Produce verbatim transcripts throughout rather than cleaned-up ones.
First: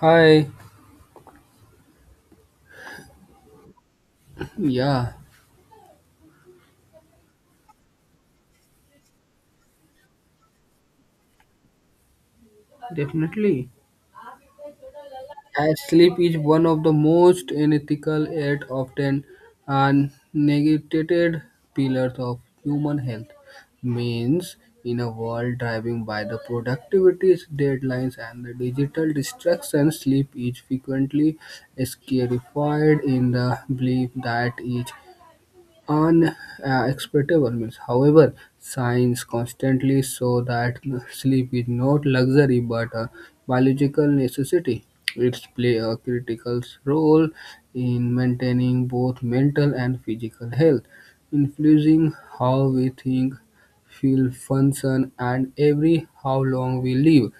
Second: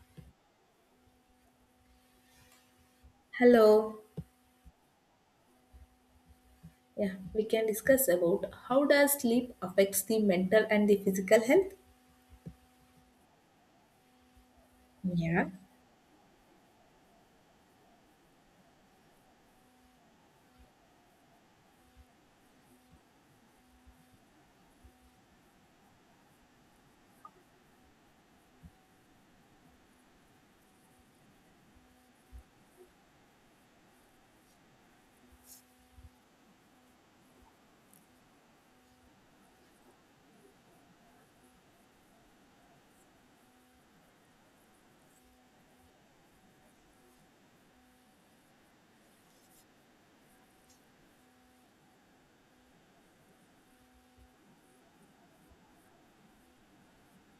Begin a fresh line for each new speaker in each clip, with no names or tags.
Hi.
Hello.
Yeah,
Yeah, we can discuss about how does sleep affects the mental and the physical health?
definitely.
Yeah.
As sleep is one of the most unethical yet often uh, neglected pillars of human health, means in a world driven by the productivity deadlines and the digital distractions, sleep is frequently scarified in the belief that it unacceptable means. However, science constantly shows that sleep is not luxury but a biological necessity. It plays a critical role in maintaining both mental and physical health, influencing how we think, feel, function, and every how long we live.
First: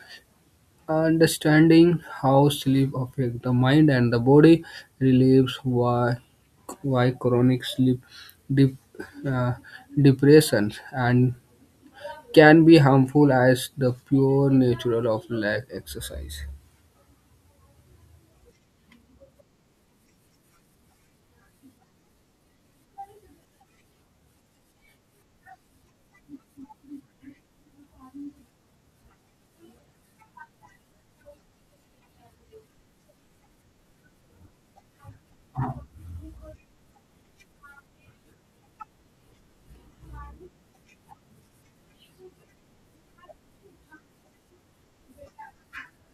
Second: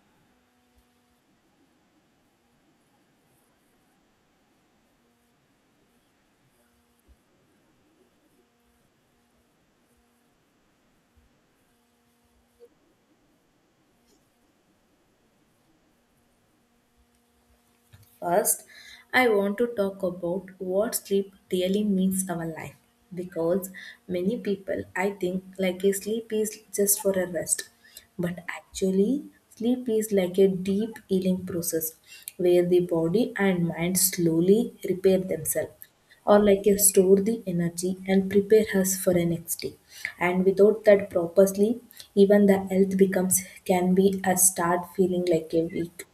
Understanding how sleep affects the mind and the body relieves why, why chronic sleep dep- uh, depression and can be harmful as the pure natural of lack exercise.
First, I want to talk about what sleep really means our life, because many people, I think, like a sleep is just for a rest, but actually sleep is like a deep healing process where the body and mind slowly repair themselves, or like a store the energy and prepare us for a next day. And without that proper sleep, even the health becomes can be a start feeling like a weak,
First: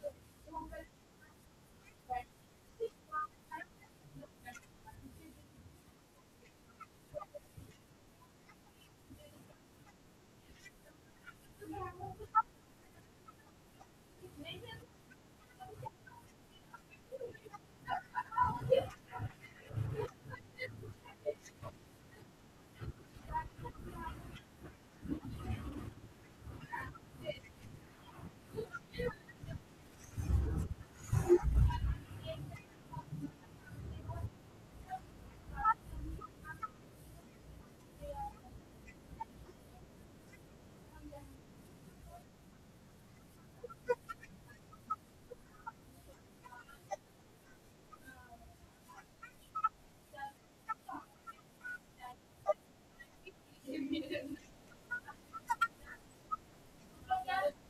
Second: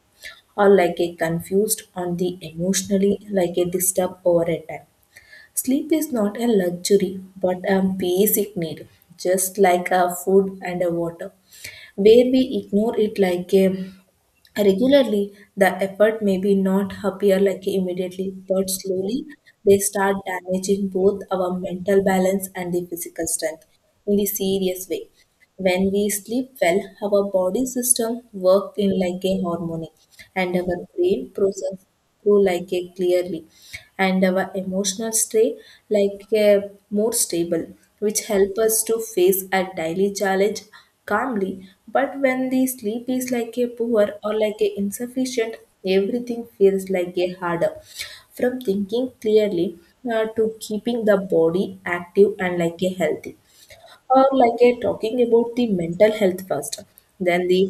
or like a confused on the emotionally, like a disturbed over a time. Sleep is not a luxury but a basic need, just like a food and a water. Where we ignore it like a regularly, the effort may be not appear like immediately, but slowly they start damaging both our mental balance and the physical strength in the serious way. When we sleep well, our body system work in like a harmony, and our brain process through like a clearly, and our emotional state like a more stable, which help us to face a daily challenge calmly. But when the sleep is like a poor or like a insufficient, everything feels like a harder, from thinking clearly uh, to keeping the body active and like a healthy, or like a talking about the mental health first. Then the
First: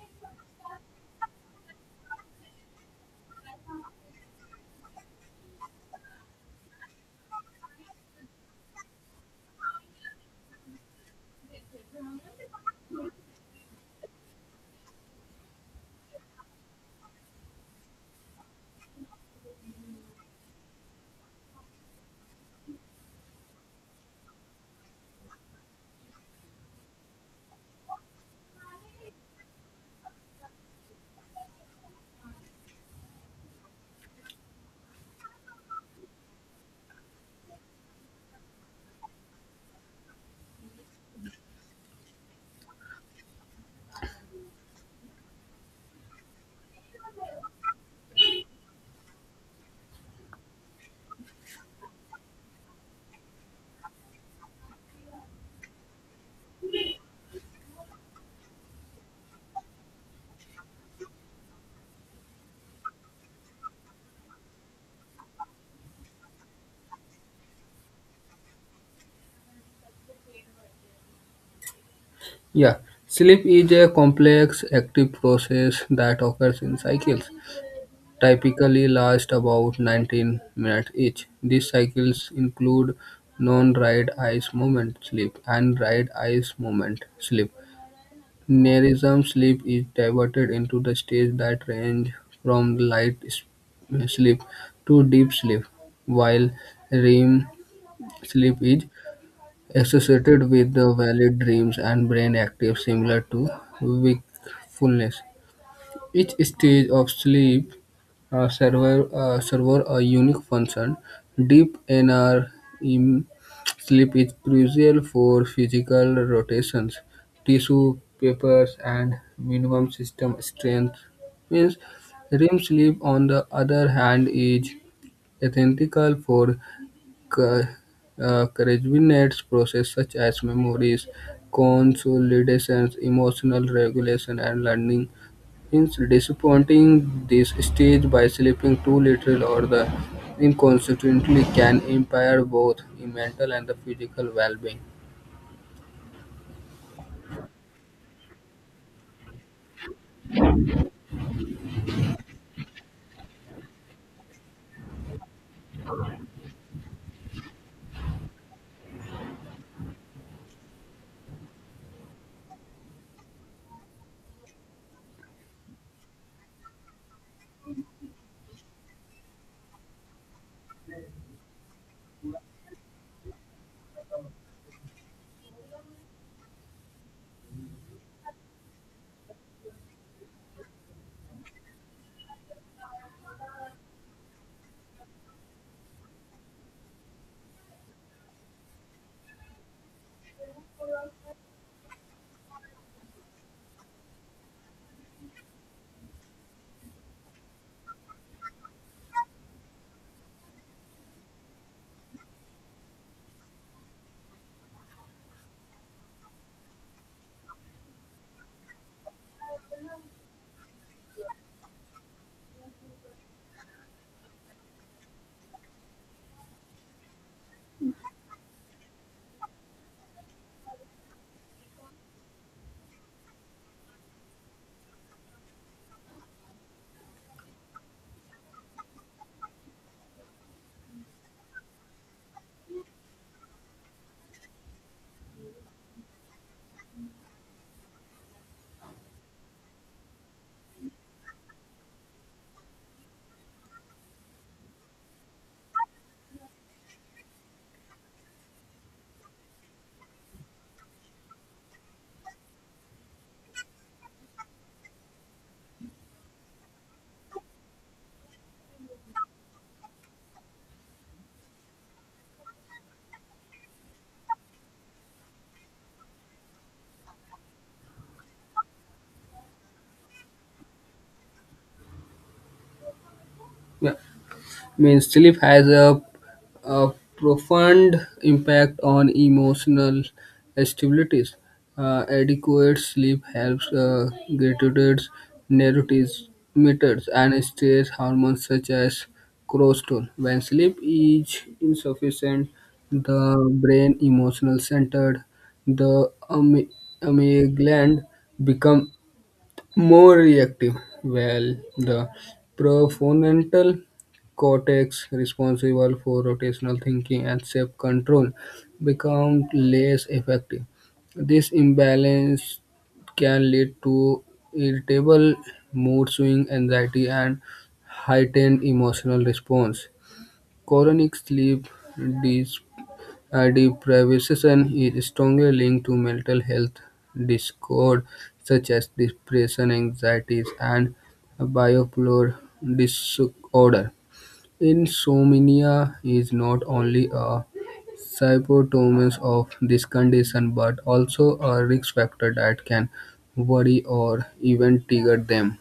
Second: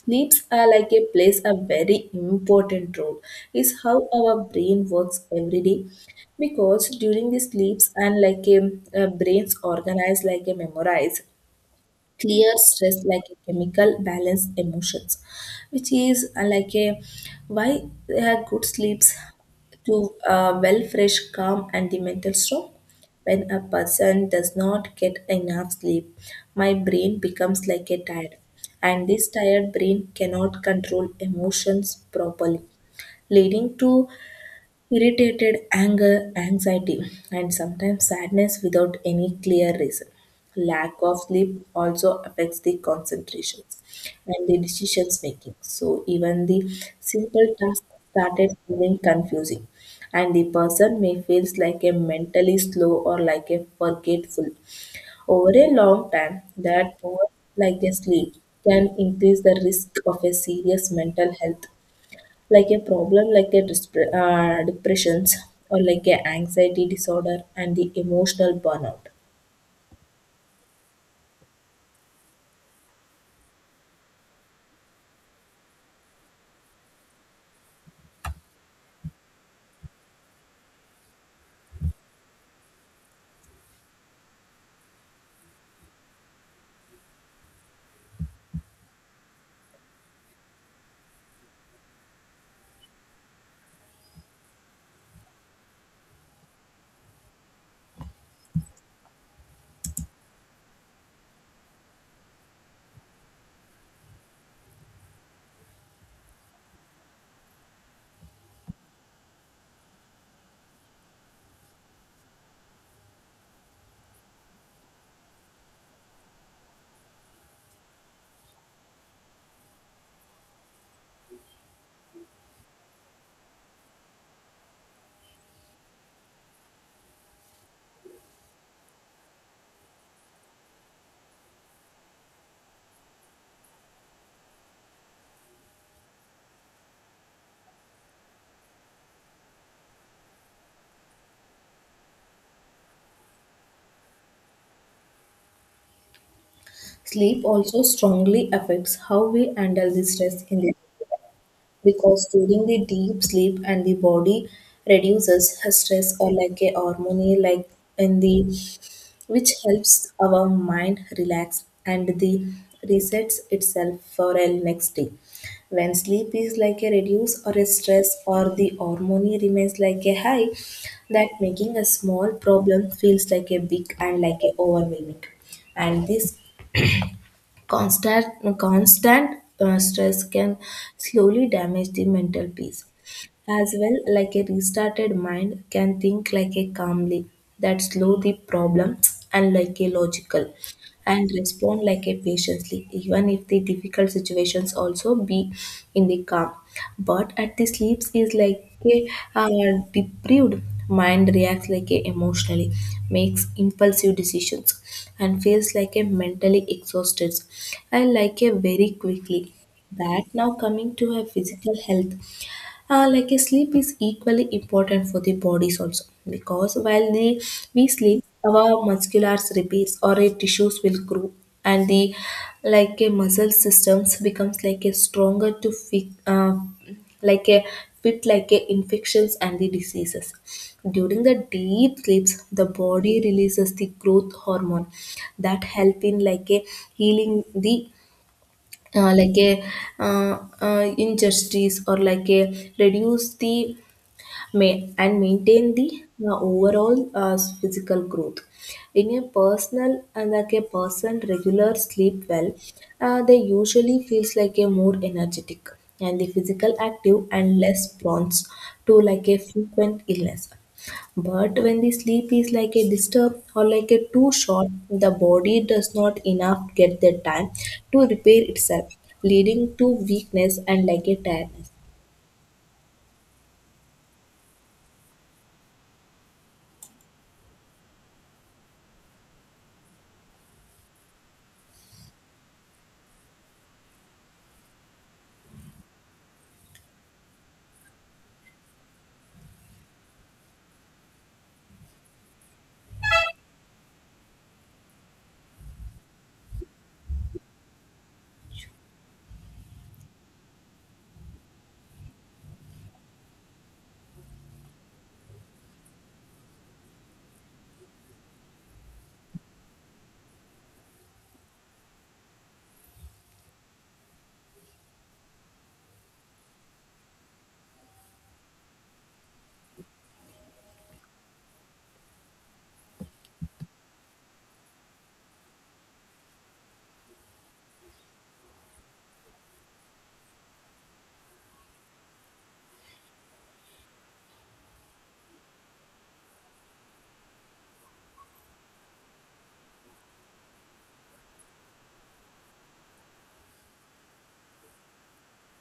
sleeps are like a plays a very important role is how our brain works every day, because during the sleeps and like a, a brains organize like a memorize, clear stress like a chemical balance emotions, which is uh, like a why a good sleeps to uh, well fresh calm and the mental strong. When a person does not get enough sleep, my brain becomes like a tired, and this tired brain cannot control emotions properly, leading to irritated, anger, anxiety, and sometimes sadness without any clear reason. Lack of sleep also affects the concentrations and the decisions making. So even the simple tasks started feeling confusing, and the person may feels like a mentally slow or like a forgetful. Over a long time, that poor like a sleep can increase the risk of a serious mental health like a problem, like a dispre- uh, depressions or like a anxiety disorder and the emotional burnout.
Yeah, sleep is a complex active process that occurs in cycles, typically last about nineteen minutes each. These cycles include non-right eyes movement sleep and right eyes movement sleep. Nerism sleep is divided into the stages that range from light s- sleep to deep sleep, while R E M sleep is associated with the vivid dreams and brain activity similar to wakefulness. Each stage of sleep uh, serve, uh, serve a unique function. Deep N R in sleep is crucial for physical rotations, tissue papers, and minimum system strength. Means R E M sleep, on the other hand, is essential for ca- uh, coordinates process such as memories, consolidations, emotional regulation, and learning. Hence, disappointing this stage by sleeping too little or the inconsequently can impair both the mental and the physical well-being.
Sleep also strongly affects how we handle the stress in the, because during the deep sleep and the body reduces stress or like a harmony like in the, which helps our mind relax and the resets itself for a next day. When sleep is like a reduce or a stress or the harmony remains like a high, that making a small problem feels like a big and like a overwhelming. And this Constant, constant uh, stress can slowly damage the mental peace. As well, like a restarted mind can think like a calmly, that slow the problems and like a logical, and respond like a patiently even if the difficult situations also be in the calm. But at the sleeps is like a uh, deprived mind reacts like a emotionally, makes impulsive decisions, and feels like a mentally exhausted and like a very quickly. That now coming to her physical health, uh, like a sleep is equally important for the bodies also, because while the, we sleep our musculars, repairs or a tissues will grow, and the like a muscle systems becomes like a stronger to fit uh, like a fit like a infections and the diseases. During the deep sleeps, the body releases the growth hormone that help in like a healing the, uh, like a uh, uh, injustice or like a reduce the ma- and maintain the uh, overall uh, physical growth. In a personal and like a person regular sleep well, uh, they usually feels like a more energetic and the physical active and less prone to like a frequent illness. But when the sleep is like a disturb or like a too short, the body does not enough get the time to repair itself, leading to weakness and like a tiredness.
Yeah. Means sleep has a, a profound impact on emotional stabilities. Uh, adequate sleep helps uh, gratitude neurotransmitters and stress hormones such as cortisol. When sleep is insufficient, the brain emotional centered, the amy- amygdala gland become more reactive, well, the prefrontal cortex, responsible for rotational thinking and self control, becomes less effective. This imbalance can lead to irritable mood swing, anxiety, and heightened emotional response. Chronic sleep uh, deprivation is strongly linked to mental health discord, such as depression, anxieties, and bipolar disorder. Insomnia is not only a symptom of this condition but also a risk factor that can worry or even trigger them.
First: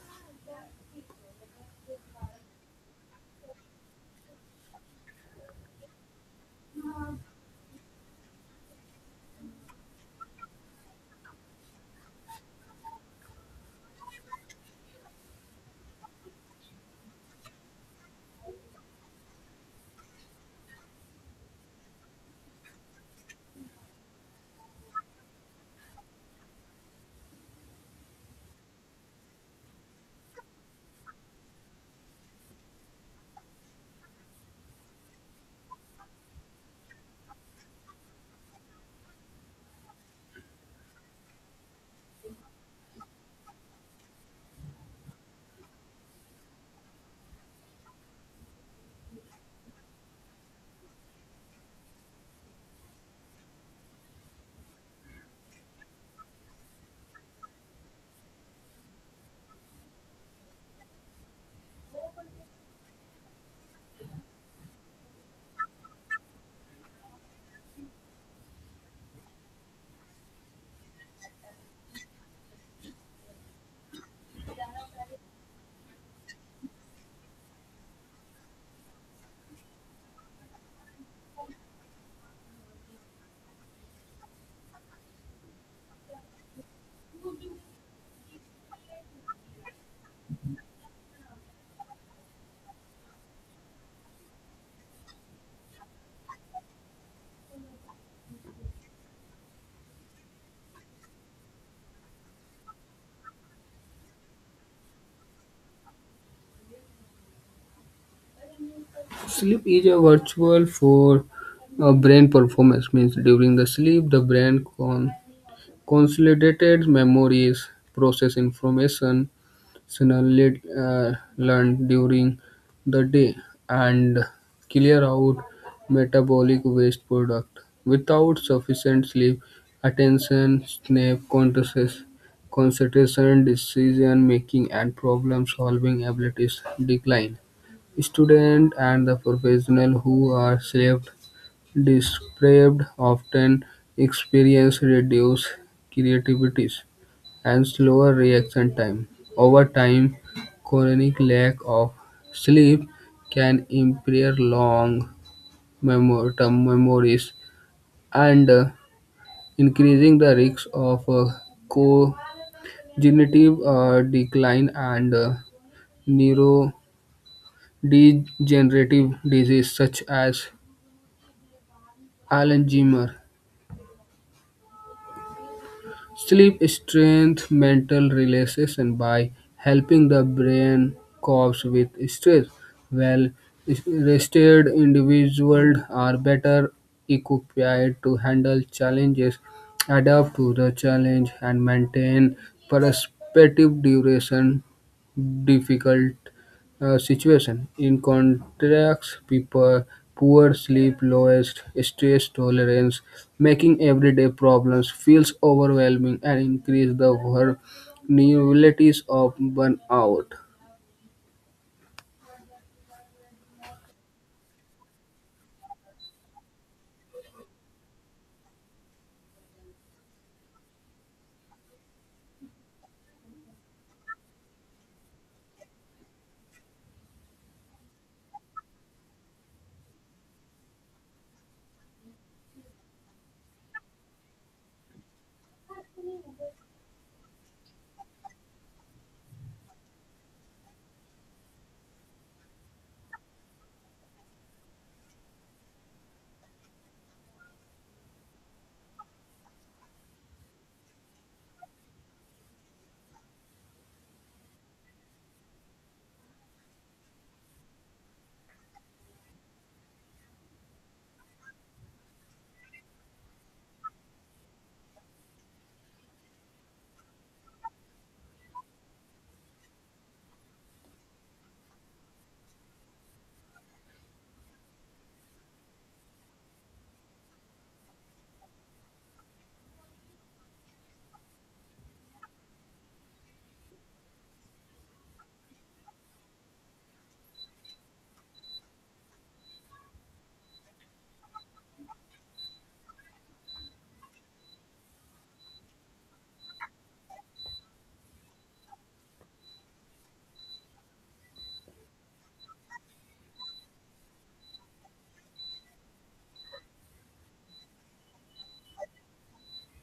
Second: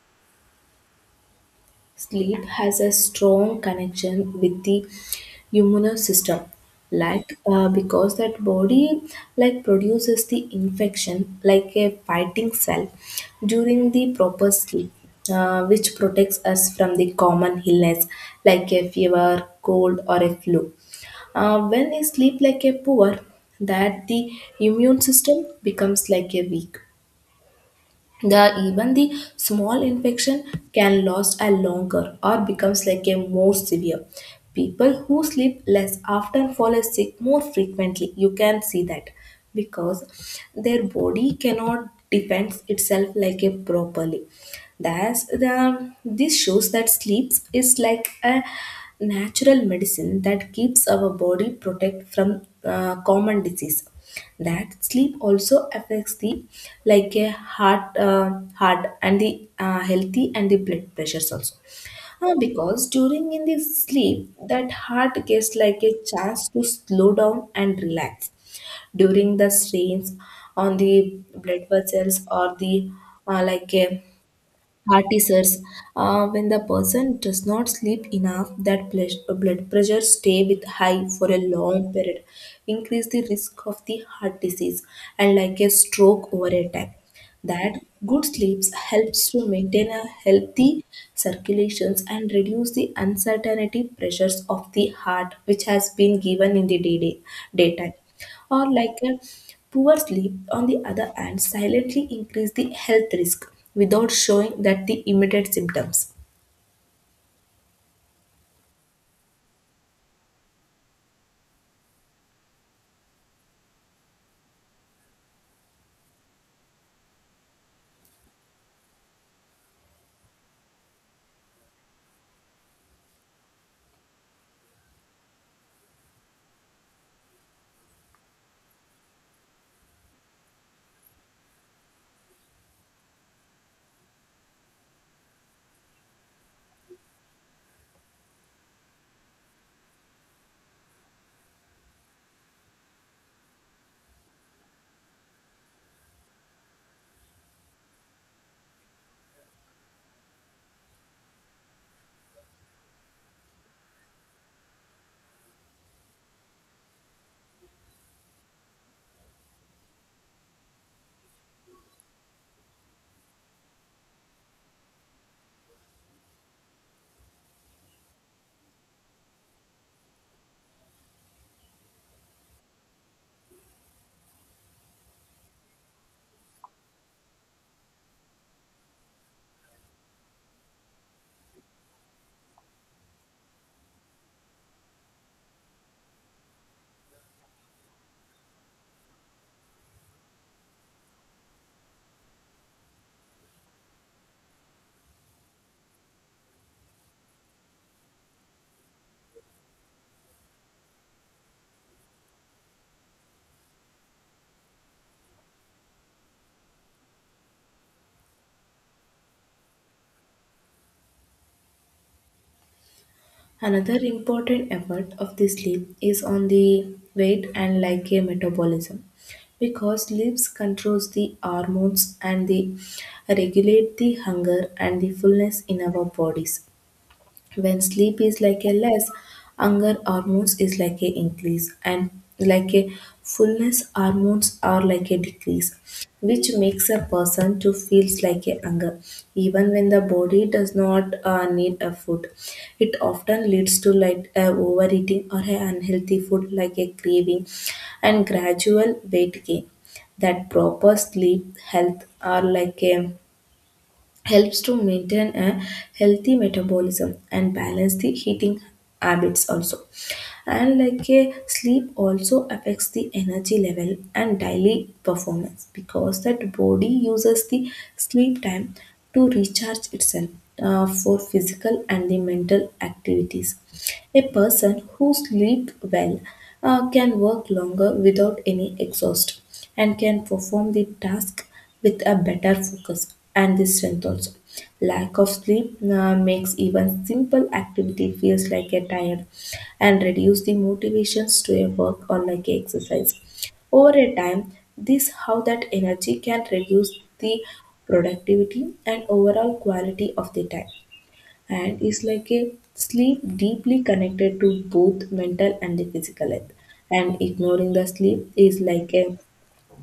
Sleep has a strong connection with the immune system, like uh, because that body like produces the infection like a fighting cell during the proper sleep, uh, which protects us from the common illness like a fever, cold, or a flu. Uh, when we sleep like a poor, that the immune system becomes like a weak, the even the small infection can last a longer or becomes like a more severe. People who sleep less often fall sick more frequently. You can see that because their body cannot defend itself like a properly. Thus, the this shows that sleep is like a natural medicine that keeps our body protect from uh, common disease. That sleep also affects the like a heart, uh, heart and the uh, healthy and the blood pressures also. Uh, because during in the sleep, that heart gets like a chance to slow down and relax. During the strains on the blood vessels or the, uh, like a cortisers, uh, when the person does not sleep enough, that ple- uh, blood pressure stay with high for a long period, increase the risk of the heart disease and like a stroke over a time. That good sleeps helps to maintain a healthy circulations and reduce the uncertainty pressures of the heart which has been given in the day- day- daytime, or like a poor sleep on the other hand silently increase the health risk without showing that the immediate symptoms.
Sleep is a virtual for uh, brain performance means during the sleep the brain con- Consolidated memories process information similarly learned during the day and clear out metabolic waste product. Without sufficient sleep, attention snap contrasts, concentration, decision making, and problem solving abilities decline. Students and the professional who are sleep Deprived often experience reduced creativity and slower reaction time. Over time, chronic lack of sleep can impair long memor- term memories and uh, increasing the risk of uh, cognitive uh, decline and uh, neurodegenerative disease such as Alzheimer's. Sleep strengthens mental relaxation by helping the brain cope with stress. Well rested individuals are better equipped to handle challenges, adapt to the challenge, and maintain perspective duration difficult uh, situation. In contrast, people poor sleep, lowest stress tolerance, making everyday problems feels overwhelming and increase the vulnerabilities of burnout.
Another important effort of the sleep is on the weight and like a metabolism, because sleep controls the hormones and the regulate the hunger and the fullness in our bodies. When sleep is like a less, hunger hormones is like a increase, and like a fullness hormones are like a decrease, which makes a person to feels like a hunger even when the body does not uh, need a food. It often leads to like a overeating or a unhealthy food like a craving and gradual weight gain. That proper sleep health are like a helps to maintain a healthy metabolism and balance the eating habits also. And like a sleep also affects the energy level and daily performance, because that body uses the sleep time to recharge itself, uh, for physical and the mental activities. A person who sleeps well, uh, can work longer without any exhaust, and can perform the task with a better focus and the strength also. Lack of sleep uh, makes even simple activity feels like a tired and reduce the motivations to a work or like a exercise. Over a time, this how that energy can reduce the productivity and overall quality of the time. And is like a sleep deeply connected to both mental and the physical health, and ignoring the sleep is like a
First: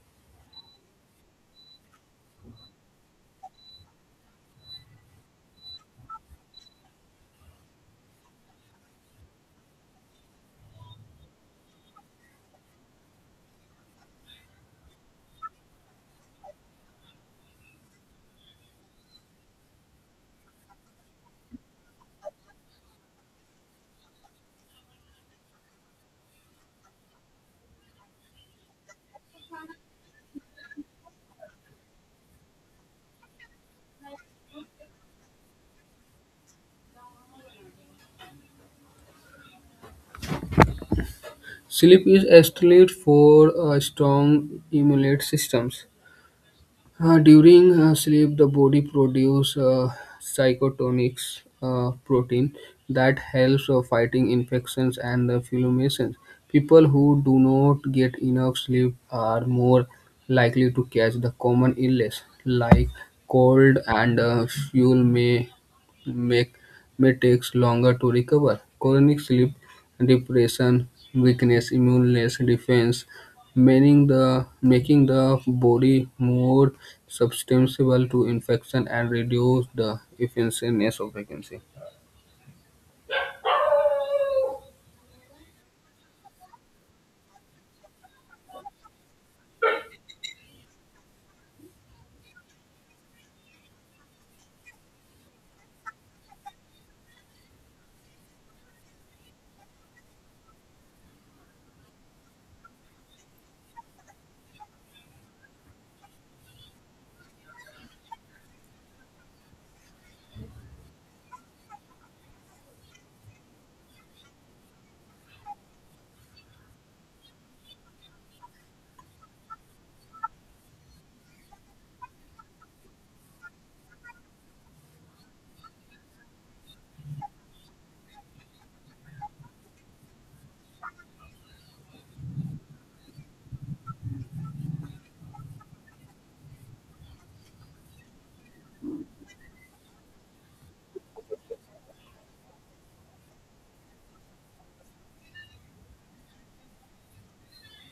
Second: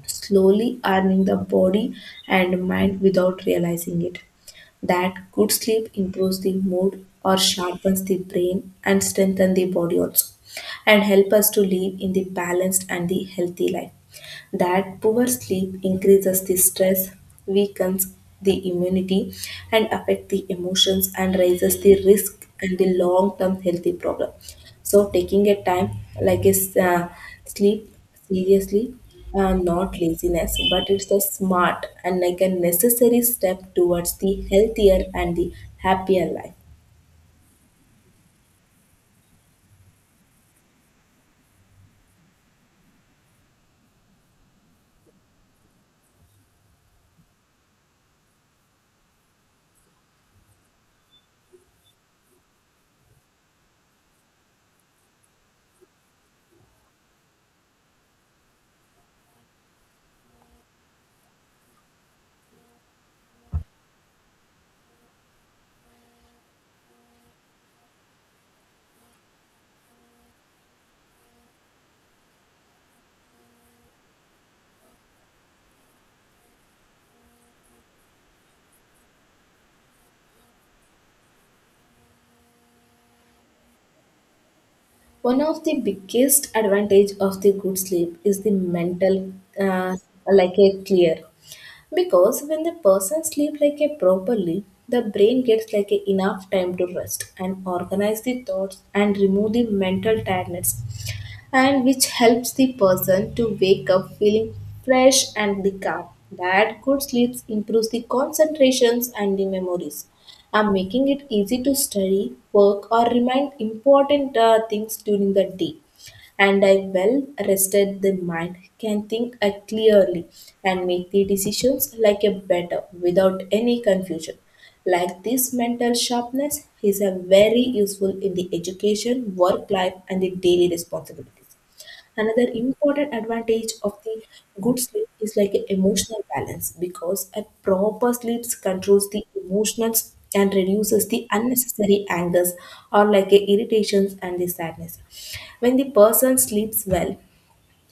slowly earning the body and mind without realizing it. That good sleep improves the mood or sharpens the brain and strengthens the body also, and help us to live in the balanced and the healthy life. That poor sleep increases the stress, weakens the immunity, and affect the emotions and raises the risk and the long-term healthy problem. So taking a time like is uh, sleep seriously, uh, not laziness, but it's a smart and like a necessary step towards the healthier and the happier life.
Sleep is essential for a strong immune systems. Uh, during uh, sleep, the body produces uh, psychotonics uh, protein that helps uh, fighting infections and uh, inflammations. People who do not get enough sleep are more likely to catch the common illness like cold and uh, fuel may make may takes longer to recover. Chronic sleep deprivation weakness immuneless defense, meaning the making the body more susceptible to infection and reduce the efficiency of vacancy.
One of the biggest advantage of the good sleep is the mental, uh, like a clear. Because when the person sleep like a properly, the brain gets like a enough time to rest and organize the thoughts and remove the mental tiredness, and which helps the person to wake up feeling fresh and the calm. That good sleep improves the concentrations and the memories, and making it easy to study, work, or remind important uh, things during the day. And I well rested the mind can think uh, clearly and make the decisions like a better without any confusion. Like this mental sharpness is a very useful in the education, work life, and the daily responsibilities. Another important advantage of the good sleep is like a emotional balance, because a proper sleep controls the emotions and reduces the unnecessary angers or like a irritations and the sadness. When the person sleeps well,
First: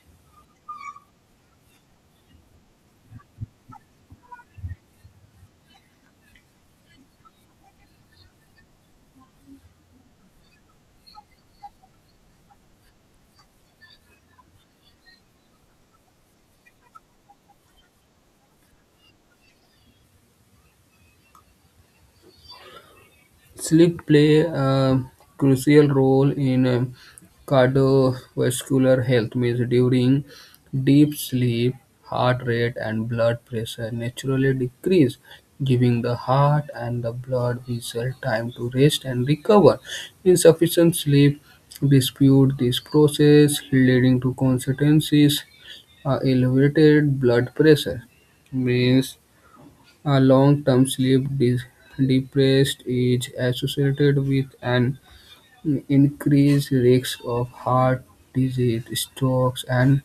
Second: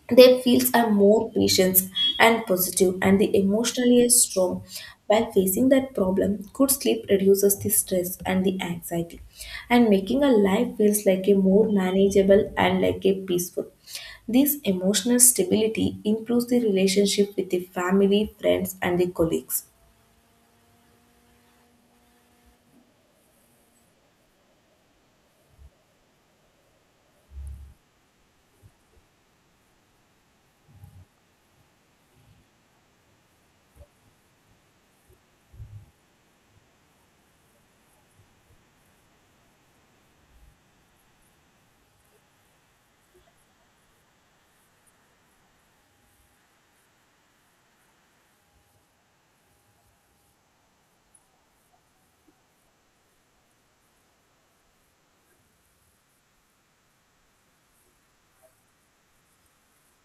their fields are more patient and positive, and the emotionally is strong. While facing that problem, good sleep reduces the stress and the anxiety, and making a life feels like a more manageable and like a peaceful. This emotional stability improves the relationship with the family, friends, and the colleagues.
Sleep play a crucial role in um, cardiovascular health. Means during deep sleep, heart rate and blood pressure naturally decrease, giving the heart and the blood vessel time to rest and recover. Insufficient sleep dispute this process, leading to consequences uh, elevated blood pressure means a long-term sleep deprivation is associated with an increased risk of heart disease, strokes, and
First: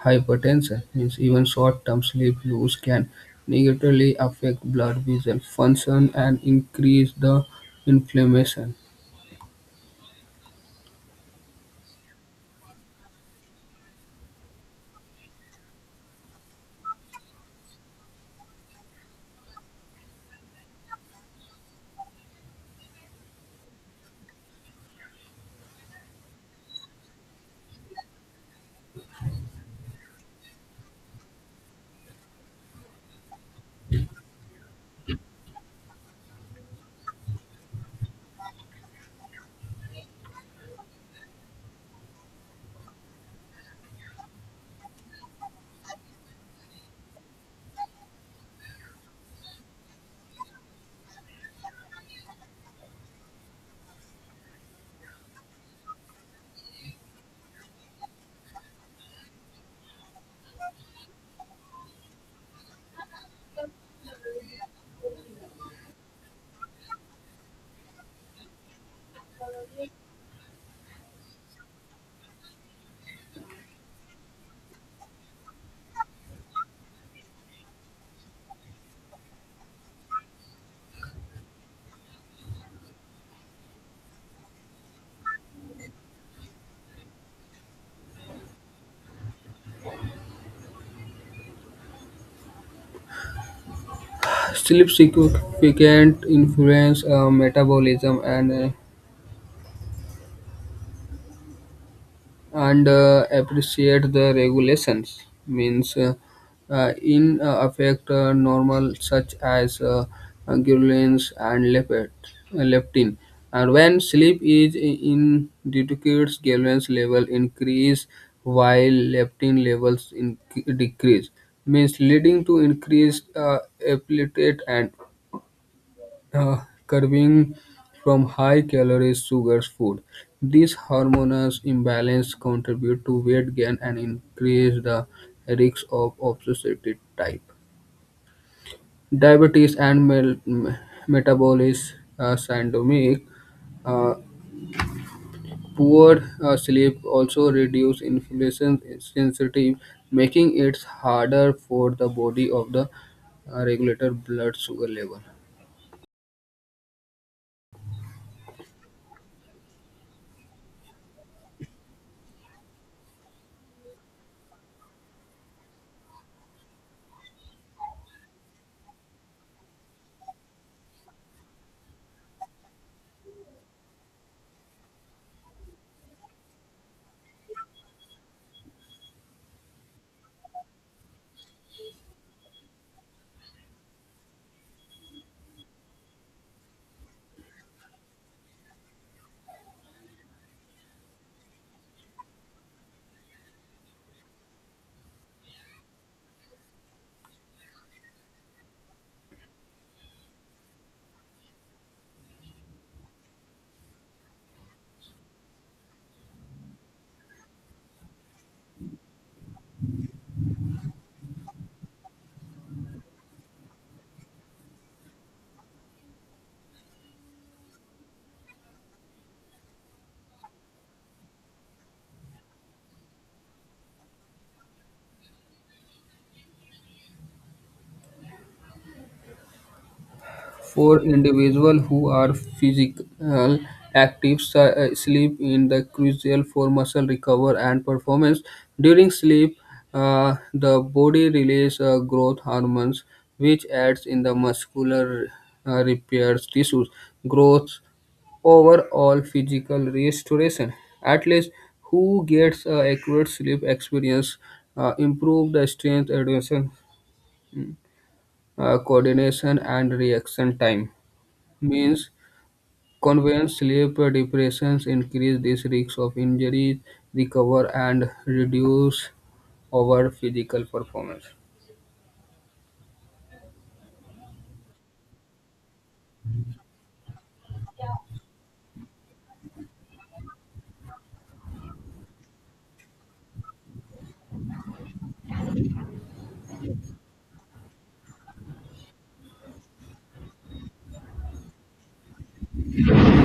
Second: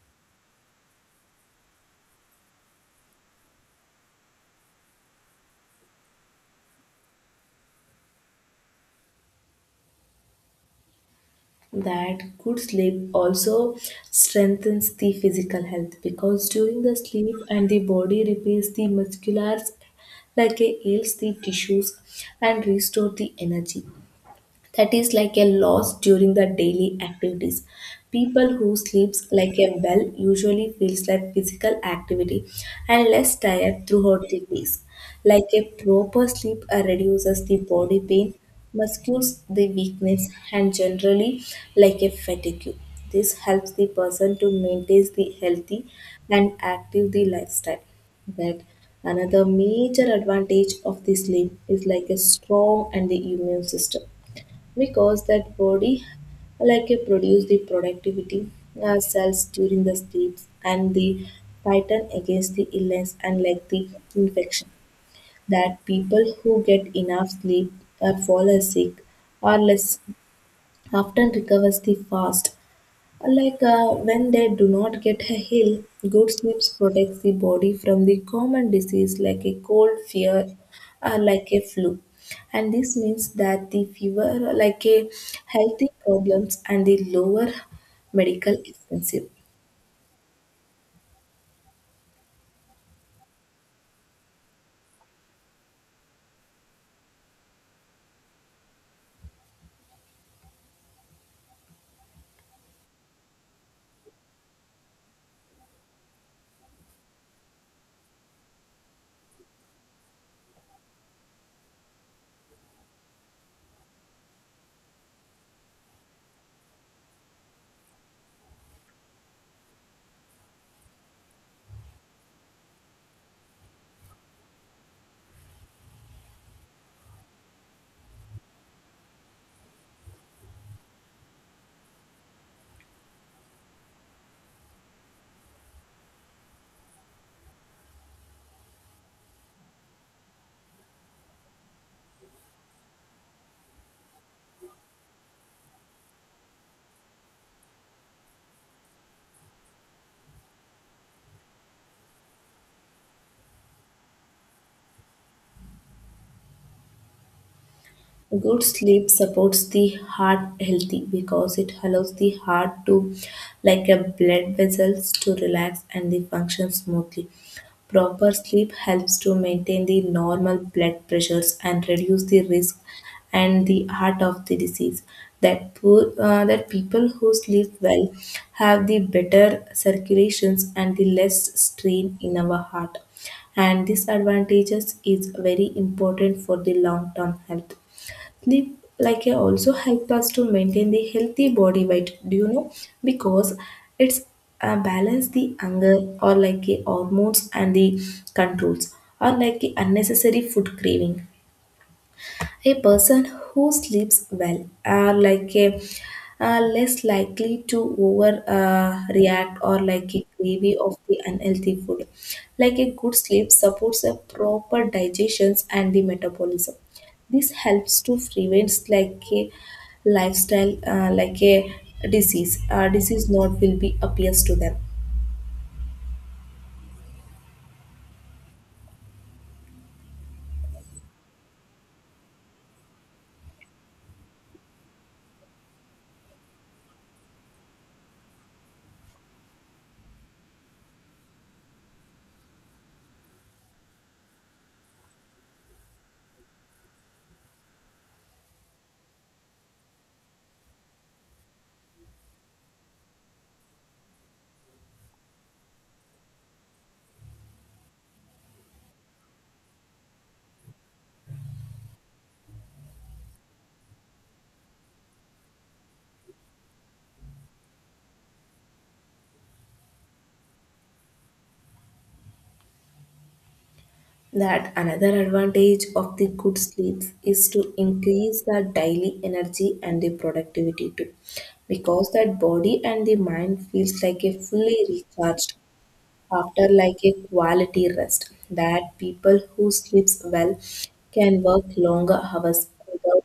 hypertension. Means even short-term sleep use can negatively affect blood vessel function and increase the inflammation.
That good sleep also strengthens the physical health because during the sleep and the body repairs the musculars, like it heals the tissues and restore the energy that is like a loss during the daily activities. People who sleeps like a well usually feels like physical activity and less tired throughout the days. Like a proper sleep uh, reduces the body pain, muscles the weakness, and generally like a fatigue. This helps the person to maintain the healthy and active the lifestyle. That another major advantage of the sleep is like a strong and the immune system because that body like a produce the productivity uh, cells during the sleeps and the fighting against the illness and like the infection. That people who get enough sleep or fall sick or less often recovers the fast, like uh, when they do not get a heal, good sleep protects the body from the common disease like a cold, fear, or like a flu. And this means that the fever, like a healthy problems, and the lower medical expensive.
Sleep significant influence influences metabolism and uh, and uh, appreciate the regulations means uh, uh, in uh, affect uh, normal such as uh, uh, ghrelins and lepet, leptin and when sleep is I- in decreased ghrelins level increase while leptin levels in, decrease means leading to increased uh, appetite and uh, curving from high-calorie sugar food. These hormonal imbalance contribute to weight gain and increase the risk of obesity type diabetes and mel- m- metabolism uh, syndrome. Uh, poor uh, sleep also reduce insulin sensitivity, making it harder for the body of the uh, regulator blood sugar level.
Good sleep supports the heart healthy because it allows the heart to, like a blood vessels, to relax and the function smoothly. Proper sleep helps to maintain the normal blood pressures and reduce the risk and the heart of the disease. That poor, uh, that people who sleep well have the better circulations and the less strain in our heart. And these advantages is very important for the long term health. Sleep like a also help us to maintain the healthy body weight, do you know, because it's uh, balance the hunger or like a hormones and the controls or like a unnecessary food craving. A person who sleeps well are like a are less likely to over uh, react or like a gravy of the unhealthy food. Like a good sleep supports a proper digestion and the metabolism. This helps to prevent like a lifestyle uh, like a disease. Uh, disease not will be appears to them.
For individuals who are physical active, si- uh, sleep is crucial for muscle recovery and performance. During sleep, uh, the body releases uh, growth hormones, which aids in the muscular uh, repairs tissues growth overall physical restoration. Athletes who gets uh, accurate sleep experience uh, improve the strength, adhesion, uh, coordination, and reaction time. Means constant sleep deprivation increases this risk of injury, recover, and reduce overall physical performance.
That another advantage of the good sleeps is to increase the daily energy and the productivity too because that body and the mind feels like a fully recharged after like a quality rest. That people who sleeps well can work longer hours without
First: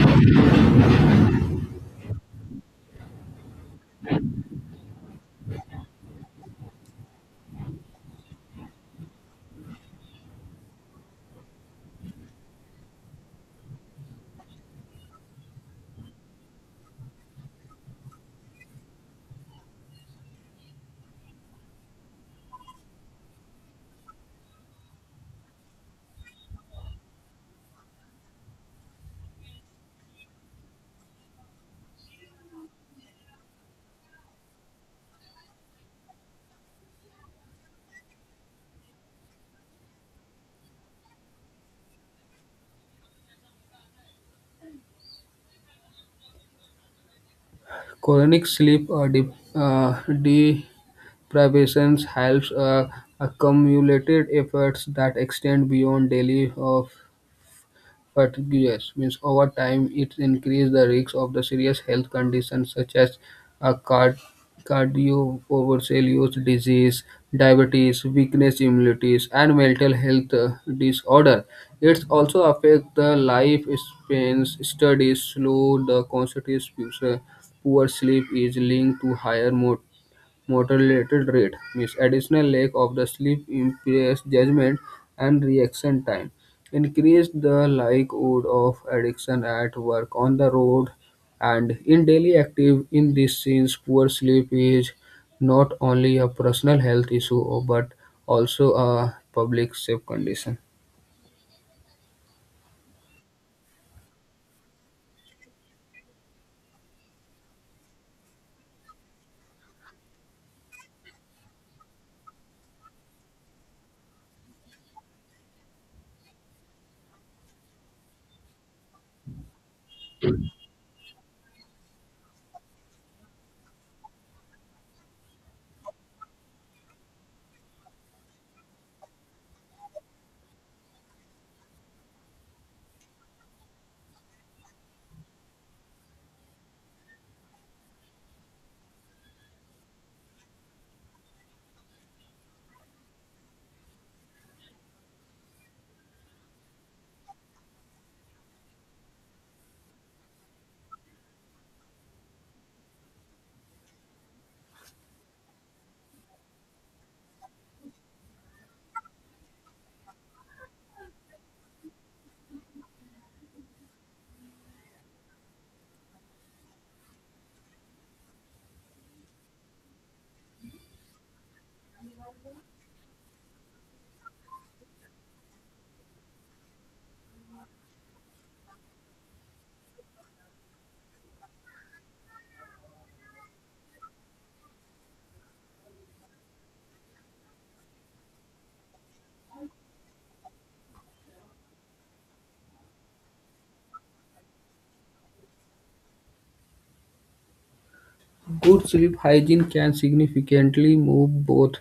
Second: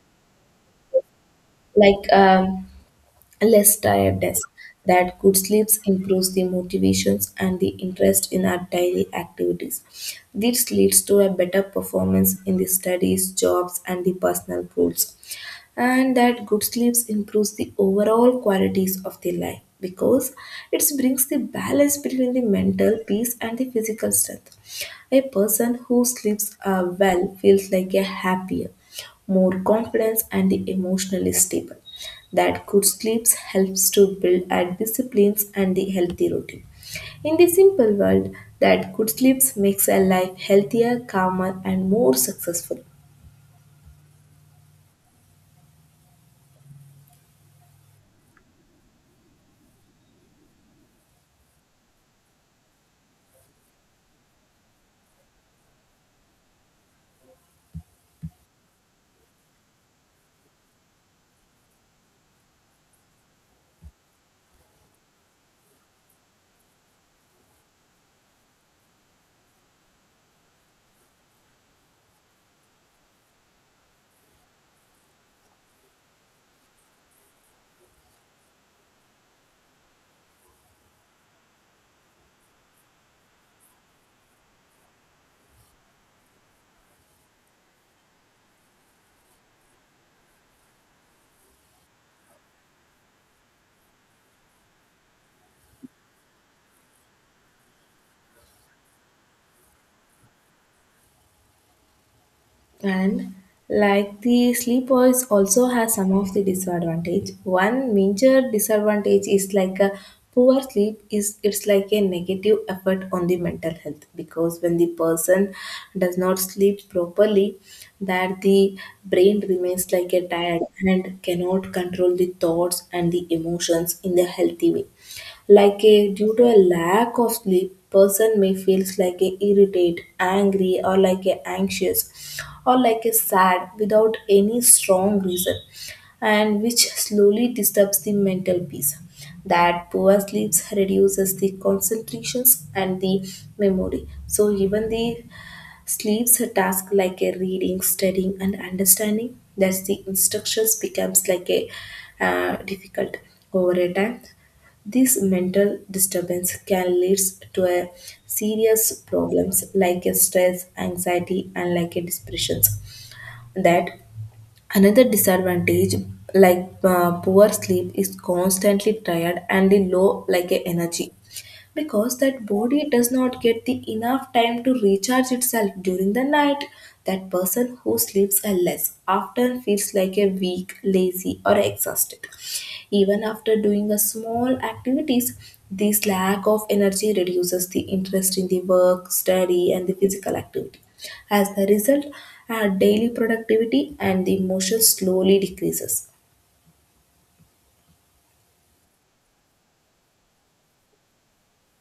like um, less tiredness. That good sleeps improves the motivations and the interest in our daily activities. This leads to a better performance in the studies, jobs, and the personal goals. And that good sleeps improves the overall qualities of the life because it brings the balance between the mental peace and the physical strength. A person who sleeps uh, well feels like a happier, more confident, and the emotionally stable. That good sleeps helps to build our disciplines and the healthy routine. In the simple world, that good sleeps makes a life healthier, calmer, and more successful.
Chronic sleep uh, de- uh, deprivation helps uh, accumulated effects that extend beyond daily of Pertiguous means over time it increases the risk of the serious health conditions such as a card- cardiovascular disease, diabetes, weakness immunities, and mental health uh, disorder. It also affects the life spans. Studies slow the constitutes future. Poor sleep is linked to higher mortality Motor-related rate means additional leg of the sleep improves judgment and reaction time. Increase the likelihood of addiction at work, on the road, and in daily active. In this sense, poor sleep is not only a personal health issue but also a public safe condition.
And like the sleepwalks also has some of the disadvantage. One major disadvantage is like a poor sleep is it's like a negative effect on the mental health because when the person does not sleep properly, that the brain remains like a tired and cannot control the thoughts and the emotions in the healthy way. Like a due to a lack of sleep, person may feels like a irritate, angry, or like a anxious, or like a sad without any strong reason, and which slowly disturbs the mental peace. That poor sleeps reduces the concentrations and the memory. So even the sleeps her task like a reading, studying, and understanding. Thus, the instructions becomes like a uh, difficult over a time. This mental disturbance can lead to a serious problems like a stress, anxiety, and like a depressions. That another disadvantage like uh, poor sleep is constantly tired and the low like a energy because that body does not get the enough time to recharge itself during the night. That person who sleeps less often feels like a weak, lazy, or exhausted even after doing a small activities. This lack of energy reduces the interest in the work, study, and the physical activity. As a result, our daily productivity and the emotion slowly decreases.
Good sleep hygiene can significantly move both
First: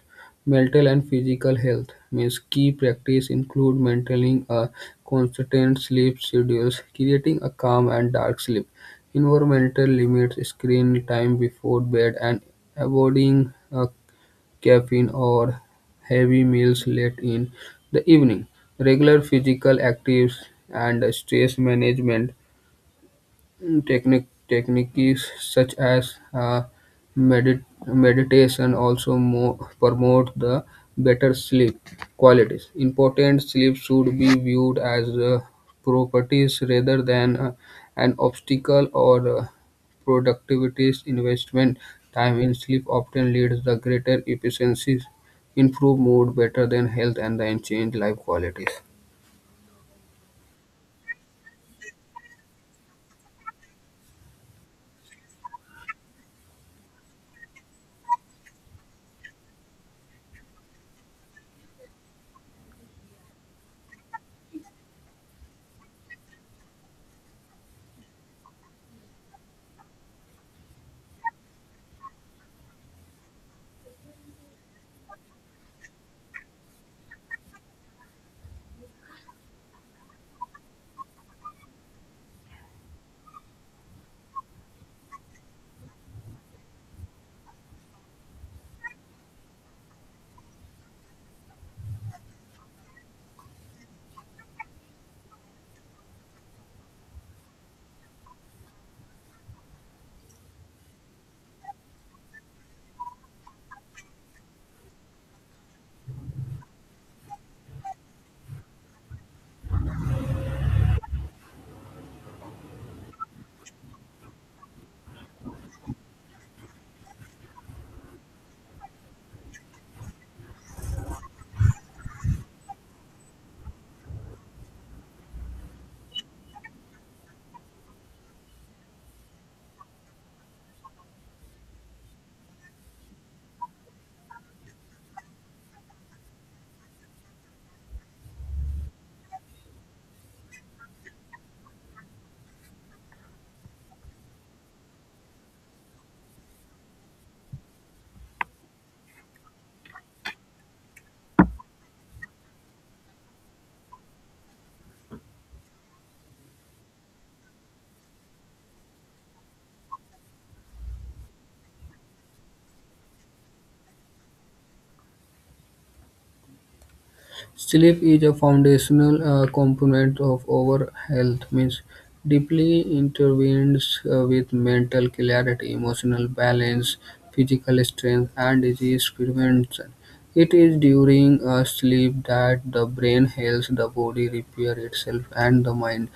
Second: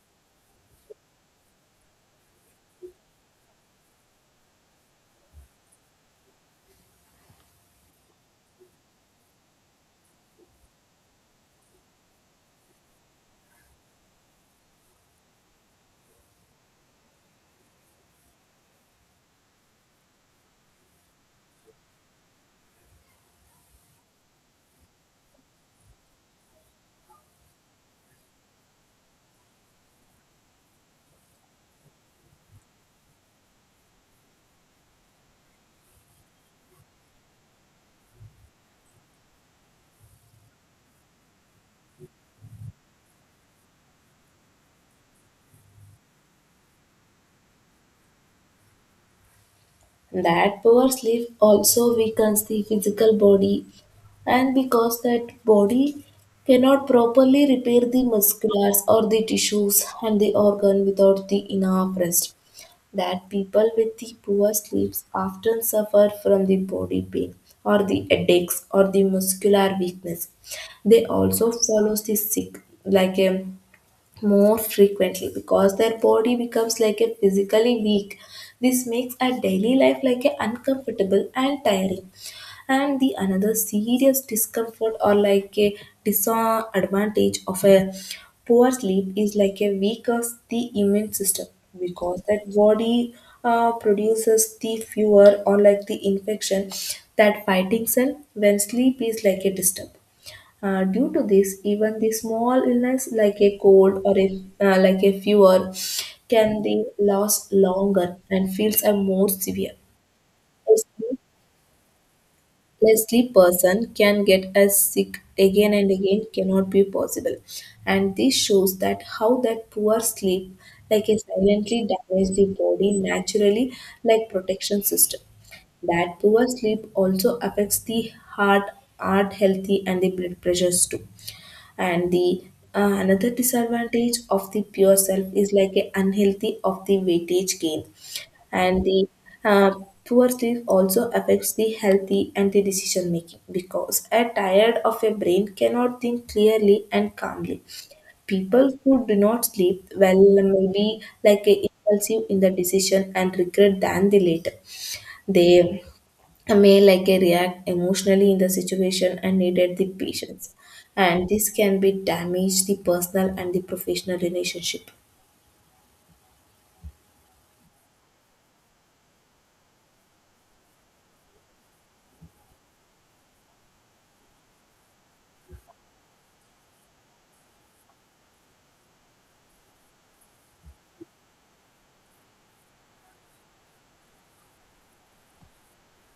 mental and physical health. Means key practice include maintaining a consistent sleep schedule, creating a calm and dark sleep environmental limits, screen time before bed, and avoiding uh, caffeine or heavy meals late in the evening. Regular physical activities and stress management Mm, Technique techniques such as uh, medit- meditation also mo- promote the better sleep qualities. Important sleep should be viewed as uh, properties rather than uh, an obstacle or uh, productivity's investment. Time in sleep often leads to greater efficiencies, improved mood, better than health, and then change life qualities.
That poor sleep also weakens the physical body, and because that body cannot properly repair the musculars or the tissues and the organ without the enough rest, that people with the poor sleeps often suffer from the body pain or the headaches or the muscular weakness. They also follow the sick like a more frequently because their body becomes like a physically weak. This makes a daily life like a uncomfortable and tiring. And the another serious discomfort or like a disadvantage of a poor sleep is like a weaker the immune system because that body uh, produces the fewer or like the infection that fighting cell when sleep is like a disturb. Uh, due to this, even the small illness like a cold or a, uh, like a fever can be last longer and feels are more severe. A sleep- a sleep person can get as sick again and again cannot be possible. And this shows that how that poor sleep like a silently damage the body naturally like protection system. That poor sleep also affects the heart, heart healthy and the blood pressures too. And the uh, another disadvantage of the pure self is like a unhealthy of the weightage gain and the, uh, poor sleep also affects the healthy and the decision making because a tired of a brain cannot think clearly and calmly. People who do not sleep well may be like a impulsive in the decision and regret than the later. They may like a react emotionally in the situation and needed the patience, and this can be damage the personal and the professional relationship.
Sleep is a foundational uh, component of our health, means deeply intervenes uh, with mental clarity, emotional balance, physical strength, and disease prevention. It is during uh, sleep that the brain helps the body repair itself and the mind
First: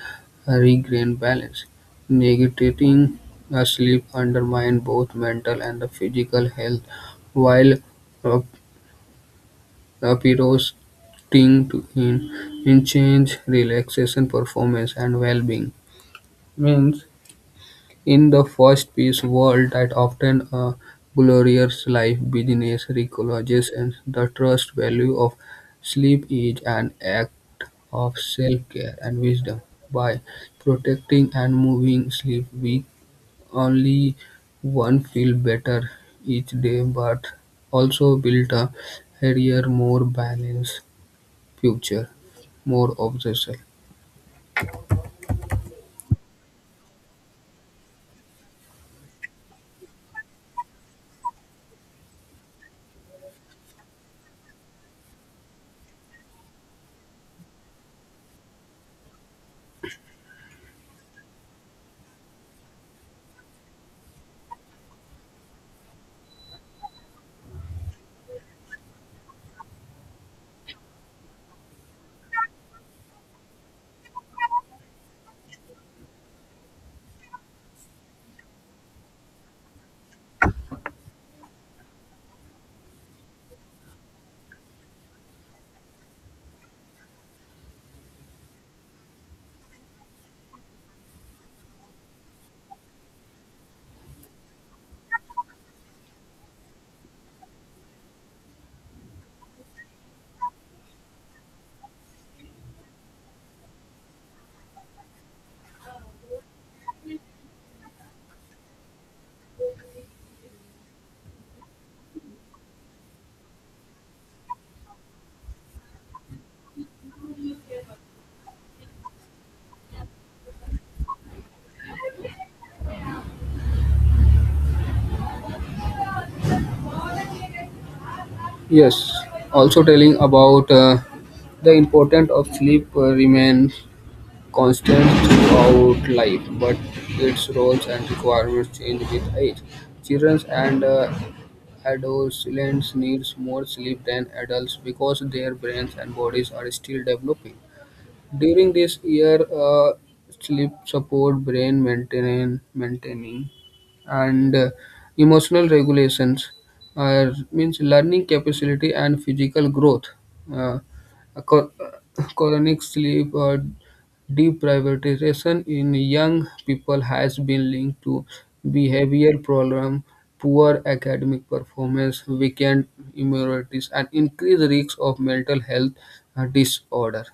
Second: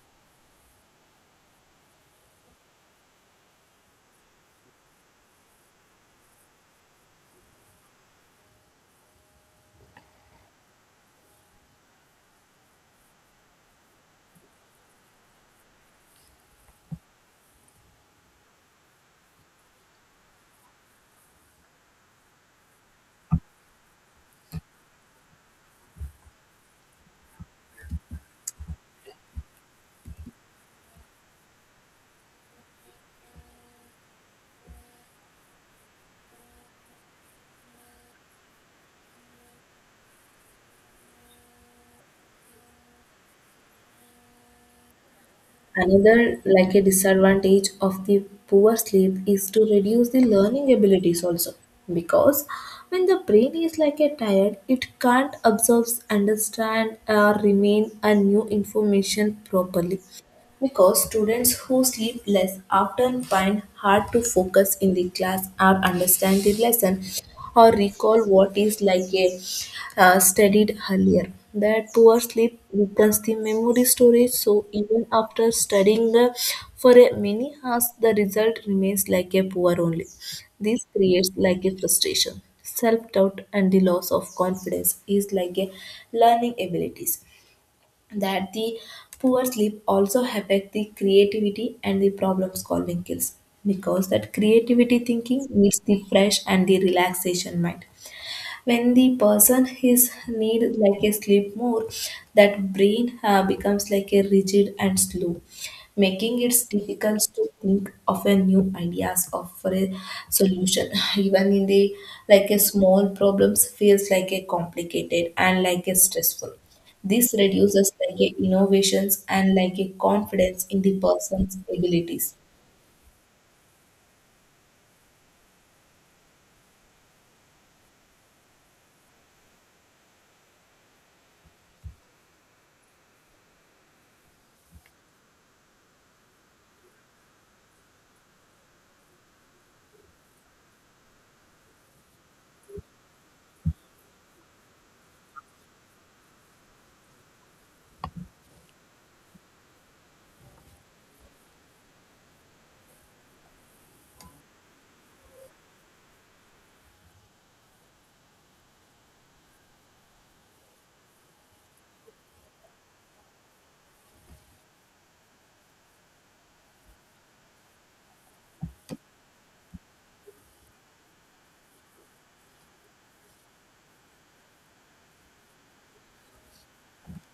uh, regain balance. Negating uh, sleep undermines both mental and the physical health, while uh, Appears, sting to in, in change, relaxation, performance, and well-being. Means in the first piece world that often a glorious life business recognizes and the trust value of sleep is an act of self-care and wisdom. By protecting and moving sleep, we only one feel better each day, but also build a healthier, more balanced future, more of the obsessive.
Another like a disadvantage of the poor sleep is to reduce the learning abilities also because when the brain is like a tired, it can't absorb, understand, or remain a new information properly. Because students who sleep less often find hard to focus in the class or understand the lesson or recall what is like a uh, studied earlier. That poor sleep weakens the memory storage, so even after studying uh, for a many hours, the result remains like a poor only. This creates like a frustration, self doubt, and the loss of confidence is like a learning abilities. That the poor sleep also affect the creativity and the problem solving skills because that creativity thinking needs the fresh and the relaxation mind. When the person is need like a sleep more, that brain uh, becomes like a rigid and slow, making it difficult to think of a new ideas of for a solution. Even in the like a small problems feels like a complicated and like a stressful. This reduces like a innovations and like a confidence in the person's abilities.
Yes, also telling about uh, the importance of sleep uh, remains constant throughout life, but its roles and requirements change with age. Children and uh, adolescents need more sleep than adults because their brains and bodies are still developing. During this year, uh, sleep support brain maintain, maintaining and uh, emotional regulations, uh, means learning capacity and physical growth. Uh, co- chronic sleep or deprivation in young people has been linked to behavioral problem, poor academic performance, weakened immunities, and increased risk of mental health uh, disorder.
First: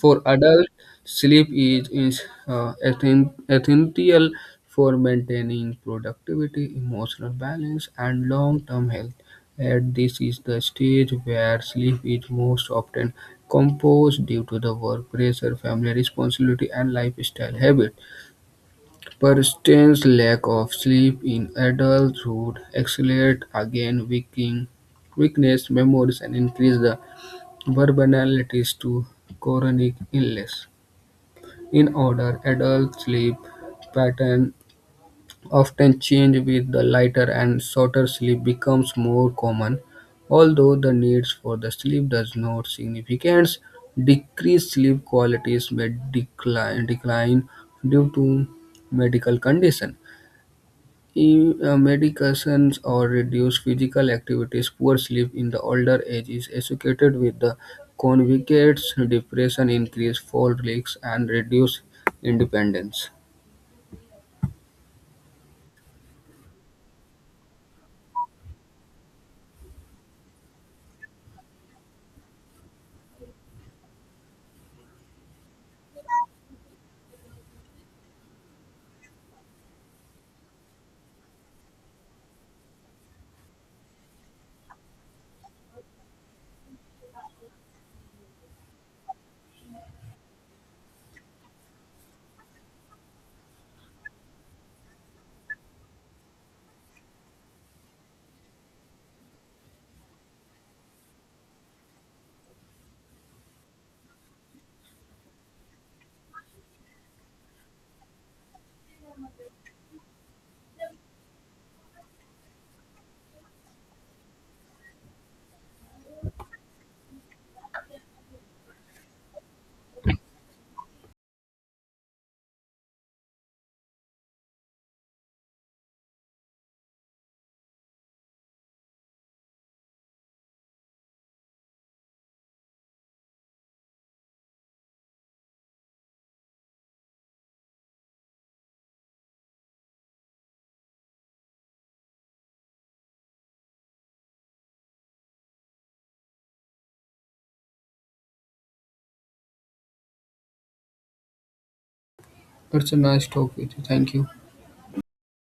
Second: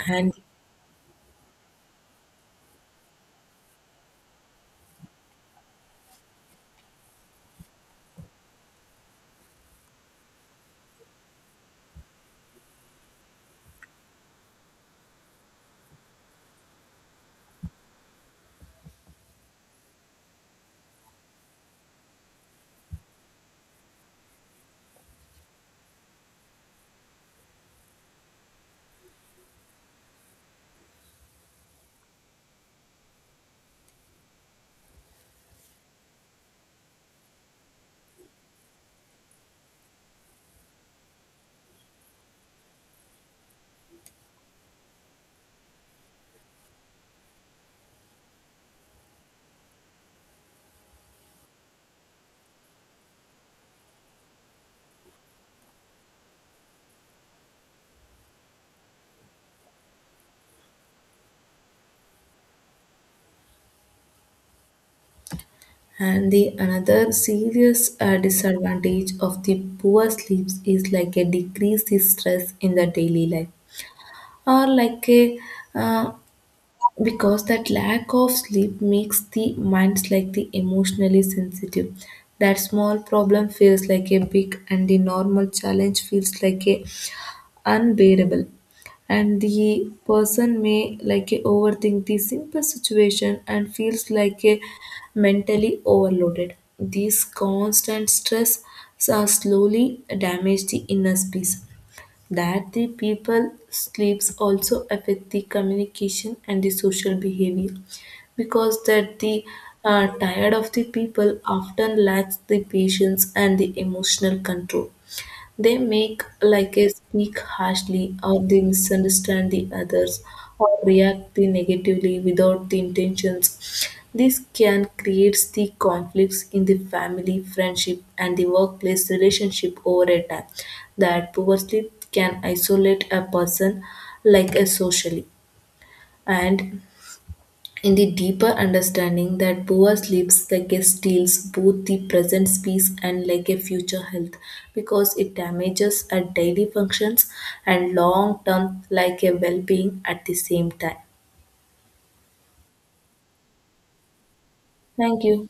For
and
adults, sleep is, is uh, essen- essential for maintaining productivity, emotional balance, and long term health. And this is the stage where sleep is most often composed due to the work pressure, family responsibility, and lifestyle habit. Persistent lack of sleep in adulthood accelerate again weakening weakness, memories, and increase the vulnerabilities to chronic illness. In order, adult sleep pattern often change with the lighter and shorter sleep becomes more common, although the needs for the sleep does not significance. Decreased sleep qualities may decline, decline due to medical condition. E- uh, medications or reduced physical activities, poor sleep in the older age is associated with the convicts, depression, increased fall risks, and reduced independence.
And the another serious uh, disadvantage of the poor sleeps is like a decrease in stress in the daily life, or like a, uh, because that lack of sleep makes the minds like the emotionally sensitive. That small problem feels like a big, and the normal challenge feels like a unbearable, and the person may like a overthink the simple situation and feels like a mentally overloaded. This constant stress are slowly damage the inner peace. That the people sleeps also affect the communication and the social behavior because that the uh, tired of the people often lacks the patience and the emotional control. They make like a speak harshly, or they misunderstand the others, or react the negatively without the intentions. This can create the conflicts in the family, friendship, and the workplace relationship over a time. That poor sleep can isolate a person like a socially, and in the deeper understanding that Boa sleeps like a steals both the present peace and like a future health because it damages our daily functions and long term like a well being at the same time.
It's a nice talk with you. Thank you.
Thank you.